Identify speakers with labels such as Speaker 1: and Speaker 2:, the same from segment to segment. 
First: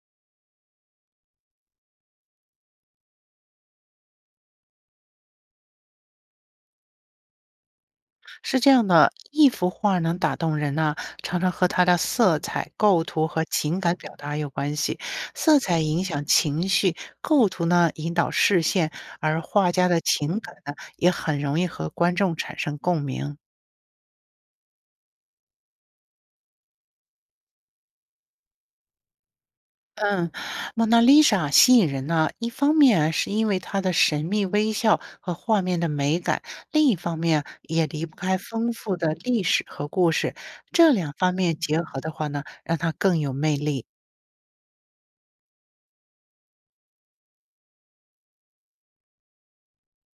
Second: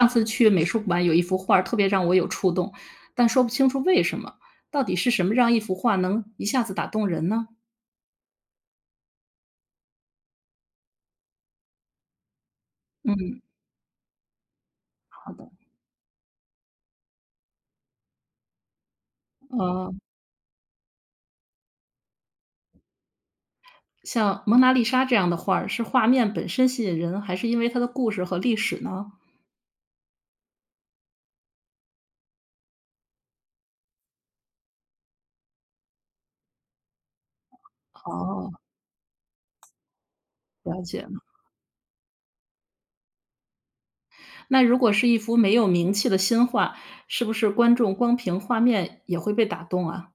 Speaker 1: 上次去美术馆有一幅画儿特别让我有触动，但说不清楚为什么。到底是什么让一幅画能一下子打动人呢？
Speaker 2: 是这样的，一幅画能打动人呢、常常和它的色彩、构图和
Speaker 1: 嗯，
Speaker 2: 情感表达有关系。
Speaker 1: 好的。
Speaker 2: 色彩影响情绪，构图呢引导视线，而画家
Speaker 1: 呃，
Speaker 2: 的情感呢也很容易和观众产生共鸣。
Speaker 1: 像《蒙娜丽莎》这样的画儿，是画面本身吸引人，还是因为它的故事和历史呢？
Speaker 2: 嗯，蒙娜丽莎吸引人呢，一方面是因为她的神秘微笑和画面的美感，另一方面也离不开
Speaker 1: 哦，
Speaker 2: 丰富的历史和故事。
Speaker 1: 了
Speaker 2: 这
Speaker 1: 解
Speaker 2: 两
Speaker 1: 了。
Speaker 2: 方面结合的话呢，让它更有魅力。
Speaker 1: 那如果是一幅没有名气的新画，是不是观众光凭画面也会被打动啊？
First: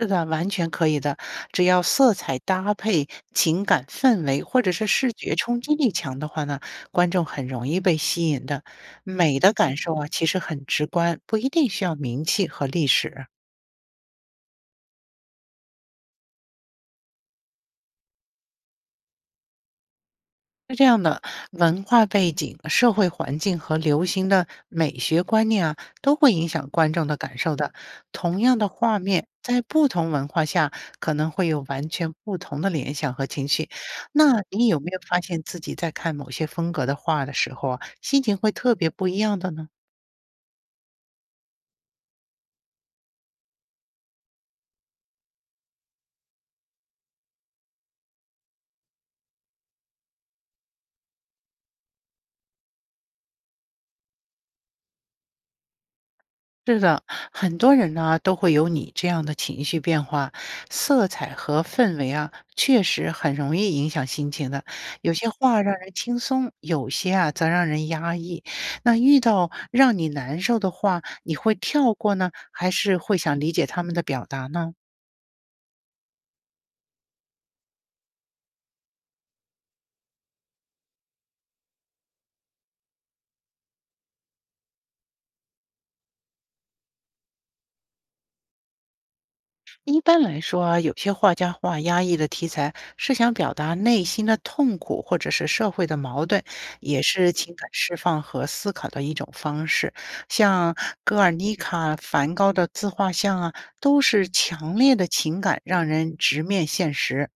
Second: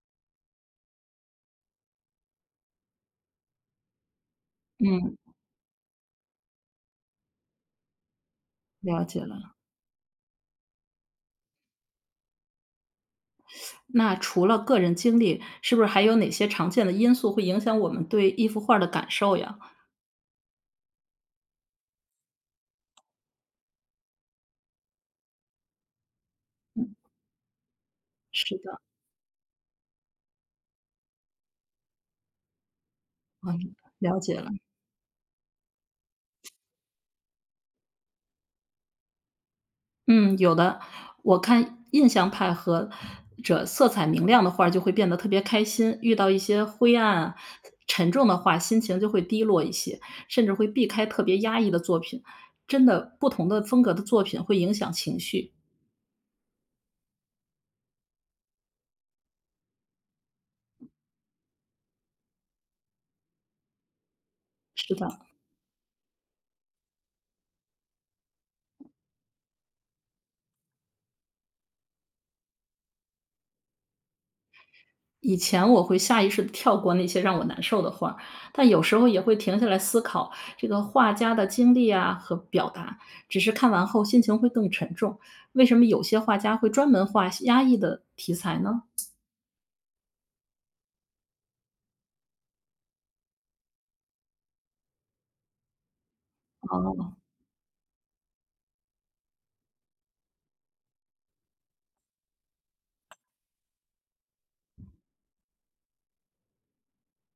Speaker 2: 是的，完全可以的。只要色彩搭配、情感氛围或者是视
Speaker 1: 嗯，
Speaker 2: 觉冲击力强的话呢，观众很容易被吸引的。
Speaker 1: 了解
Speaker 2: 美的
Speaker 1: 了。
Speaker 2: 感受啊，其实很直观，不一定需要名气和历史。
Speaker 1: 那除了个人经历，是不是还有哪些常见的因素会影响我们对一幅画儿的感受呀？
Speaker 2: 是这样的，文化背景、社会环境和流行的美学观念啊，都会影响观
Speaker 1: 嗯，
Speaker 2: 众的感受的。同样
Speaker 1: 是
Speaker 2: 的
Speaker 1: 的，
Speaker 2: 画面，在不同文化下，可能会有完全不同的联想和情绪。
Speaker 1: 嗯，了解
Speaker 2: 那
Speaker 1: 了。
Speaker 2: 你有没有发现自己在看某些风格的画的时候啊，心情会特别不一样的呢？
Speaker 1: 嗯，有的，我看印象派和这色彩明亮的画儿就会变得特别开心，遇到一些灰暗、沉重的画，心情就会低落一些，甚至会避开特别压抑的作品。真的，不同的风格的作品会影响情绪。
Speaker 2: 是的，很多人呢都会有你这样的情绪变化，色彩和氛围啊，确实很容易影响心情的。
Speaker 1: 是
Speaker 2: 有
Speaker 1: 的。
Speaker 2: 些话让人轻松，有些啊则让人压抑。那遇到让你难受的话，你会跳过呢，还是会想理解他们的表达呢？
Speaker 1: 以前我会下意识地跳过那些让我难受的画，但有时候也会停下来思考这个画家的经历啊和表达，只是看完后心情会更沉重。为什么有些画家会专门画压抑的题材呢？
Speaker 2: 一般来说啊，有些画家画压抑的题材是想表达内心的痛苦或者是社会的矛盾，也
Speaker 1: 哦，
Speaker 2: 是情感释放和思考的一种方式。像格尔尼卡、梵高的自画像啊，都是强烈的情感让人直面现实。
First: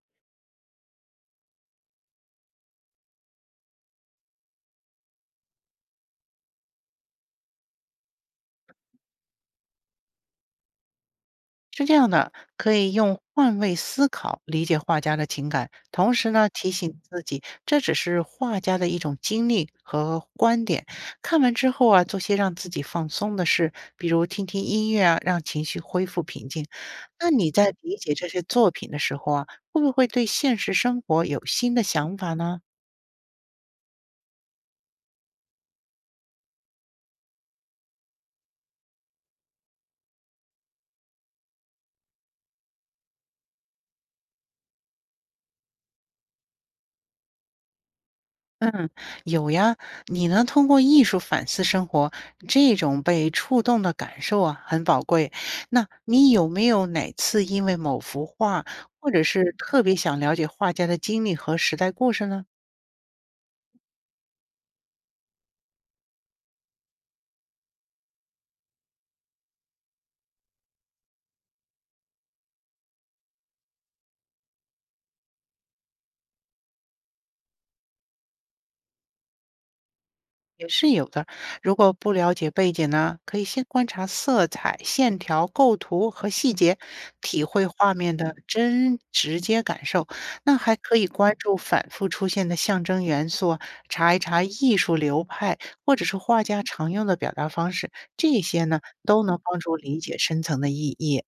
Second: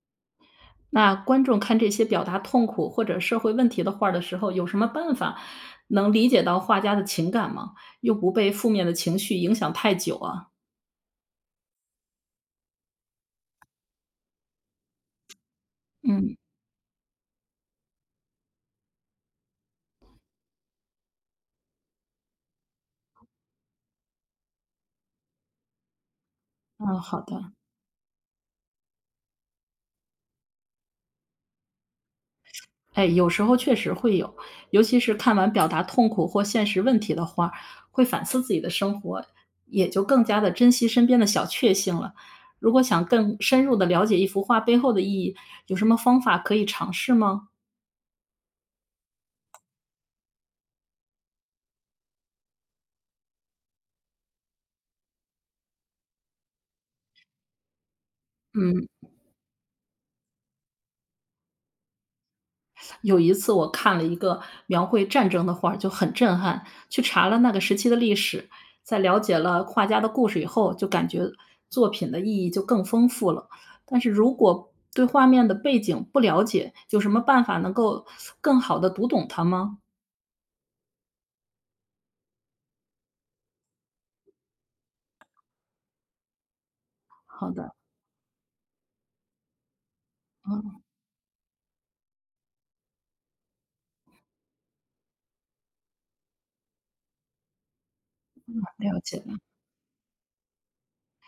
Speaker 1: 那观众看这些表达痛苦或者社会问题的画儿的时候，有什么办法能理解到画家的情感吗？又不被负面的情绪影响太久啊？
Speaker 2: 是这样的，可以用换位思考理解画家的情感，同时
Speaker 1: 嗯，
Speaker 2: 呢提醒自己，这只是画家的一种经历和观点。看完之后啊，做些让自己放松的事，比如听听音乐啊，让情绪恢复平静。
Speaker 1: 嗯，好
Speaker 2: 那你
Speaker 1: 的。
Speaker 2: 在理解这些作品的时候啊，会不会对现实生活有新的想法呢？
Speaker 1: 哎，有时候确实会有，尤其是看完表达痛苦或现实问题的画会反思自己的生活，也就更加的珍惜身边的小确幸了。如果想更深入的了解一幅画背后的意义，有什么方法可以尝试吗？
Speaker 2: 有呀，你能通过艺术反思生活，这种被触动的感受啊，很宝贵。那你有没有哪次因为某幅画，
Speaker 1: 嗯。
Speaker 2: 或者是特别想了解画家的经历和时代故事呢？
Speaker 1: 有一次我看了一个描绘战争的画儿，就很震撼。去查了那个时期的历史，在了解了画家的故事以后，就感觉作品的意义就更丰富了。但是如果对画面的背景不了解，有什么办法能够更好的读懂它吗？
Speaker 2: 也是有的。如果不了解背景呢，可以先观察色彩、线条、构图和细节，体
Speaker 1: 好
Speaker 2: 会
Speaker 1: 的，
Speaker 2: 画面的真直接感受。那还
Speaker 1: 嗯，
Speaker 2: 可以关注反复出现的象征元素啊查一查艺术流派或者是画家常用的表达方式，这些呢
Speaker 1: 了解
Speaker 2: 都
Speaker 1: 了。
Speaker 2: 能帮助理解深层的意义。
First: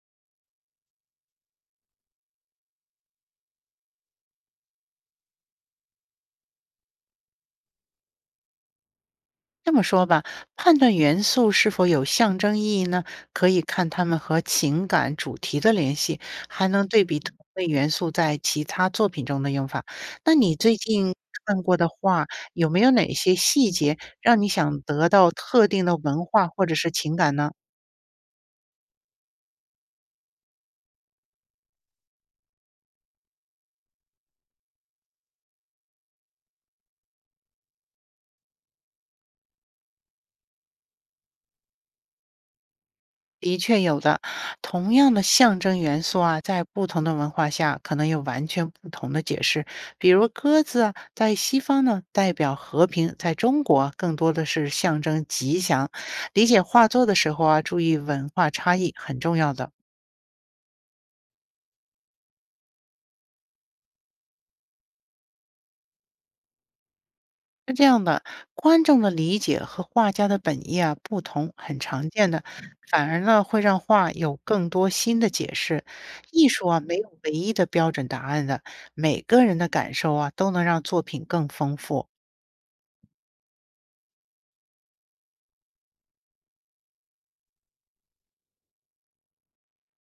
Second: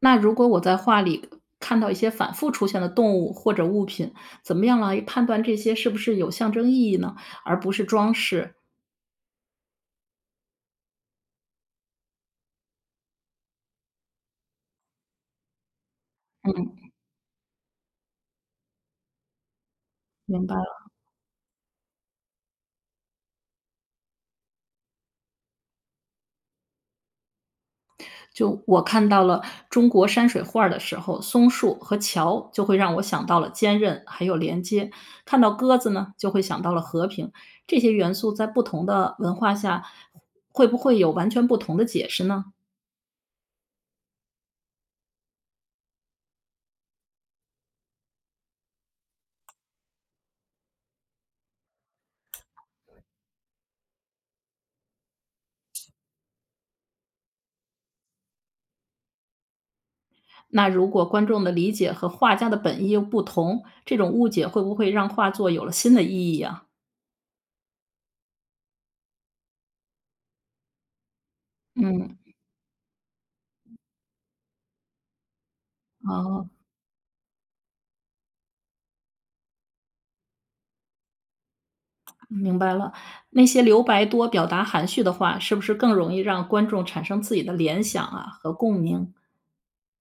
Speaker 1: 那如果我在画里看到一些反复出现的动物或者物品，怎么样来判断这些是不是有象征意义呢，而不是装饰？
Speaker 2: 这么说吧，判断元素是否有象征意义呢？可以看它们和情感主题的联系，还能对比同类元素在其他作品中的用法。那
Speaker 1: 明
Speaker 2: 你
Speaker 1: 白。
Speaker 2: 最近看过的画，有没有哪些细节让你想得到特定的文化或者是情感呢？
Speaker 1: 就我看到了中国山水画儿的时候，松树和桥就会让我想到了坚韧，还有连接；看到鸽子呢，就会想到了和平。这些元素在不同的文化下，会不会有完全不同的解释呢？
Speaker 2: 的确有的，同样的象征元素啊，在不同的文化下可能有完全不同的解释。比如鸽子啊，在西方呢代表和平，在中国啊更多的是象征吉祥。理解画作的时候啊，注意文化差异很重要的。
Speaker 1: 那如果观众的理解和画家的本意又不同，这种误解会不会让画作有了新的意义啊？
Speaker 2: 是这样的，观众的理解和画家的本意啊不同，很常
Speaker 1: 嗯，
Speaker 2: 见的，反而呢会让画有更多新的解释。艺
Speaker 1: 哦，
Speaker 2: 术啊没有唯一的标准答案的，每个人的感受啊都能让作品更丰富。
Speaker 1: 明白了。那些留白多、表达含蓄的话，是不是更容易让观众产生自己的联想啊和共鸣？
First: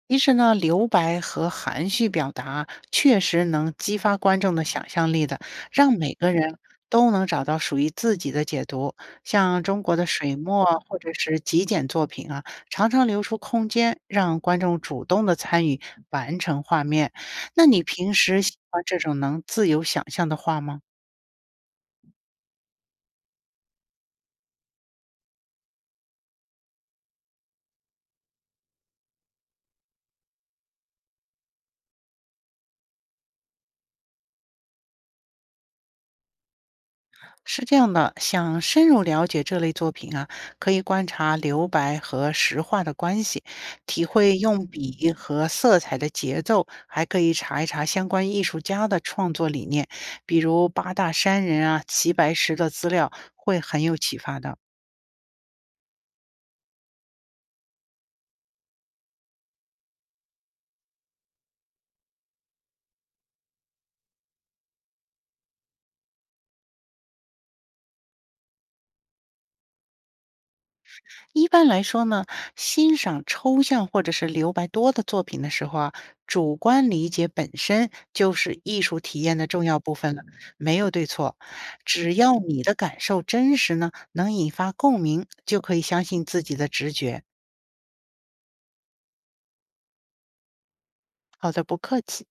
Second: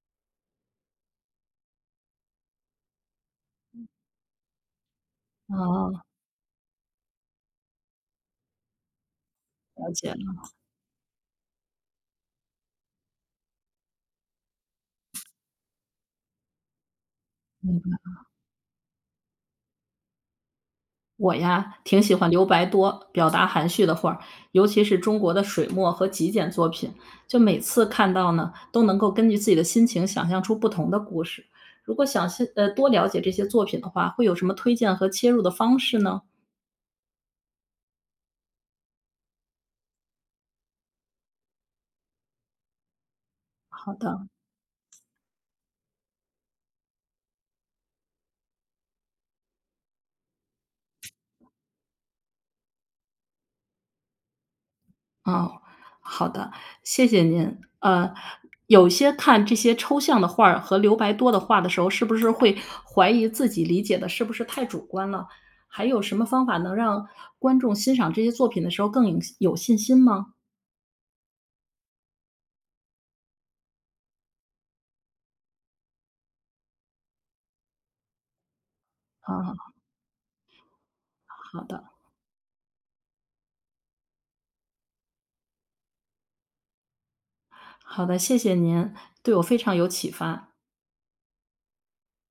Speaker 2: 其实呢，留白和含蓄表达确实能激发观众的想象力的，让
Speaker 1: 哦。
Speaker 2: 每个人都能找到属于自己的解读。像中
Speaker 1: 了
Speaker 2: 国的
Speaker 1: 解了，
Speaker 2: 水墨啊或者是极简作品啊，常常留出空间让观众主动的参与完成画面。那
Speaker 1: 明
Speaker 2: 你
Speaker 1: 白，
Speaker 2: 平时喜欢这种能自由想象的画吗？
Speaker 1: 我呀，挺喜欢留白多、表达含蓄的画儿，尤其是中国的水墨和极简作品，就每次看到呢，都能够根据自己的心情想象出不同的故事。如果想先多了解这些作品的话，会有什么推荐和切入的方式呢？
Speaker 2: 是这样的，想深入了解这类作品啊，可以观察留白和石画的关系，
Speaker 1: 好
Speaker 2: 体
Speaker 1: 的。
Speaker 2: 会用笔和色彩的节奏，还可以查一查相关艺术家的创作理念，比如八大山人啊、齐白石的资料，会很有启发的。
Speaker 1: 哦，好的，谢谢您。有些看这些抽象的画儿和留白多的画的时候，是不是会怀疑自己理解的是不是太主观了？还有什么方法能让观众欣赏这些作品的时候更有信心吗？
Speaker 2: 一般来说呢，欣赏抽象或者是留白多的作品的时候啊，主观理解本身就是艺术体验的
Speaker 1: 啊，
Speaker 2: 重要部分了，没有对错。
Speaker 1: 好的，
Speaker 2: 只要你的感受真实呢，能引发共鸣，就可以相信自己的直觉。
Speaker 1: 好的，谢谢您，对我非常有启发。
Speaker 2: 好的，不客气。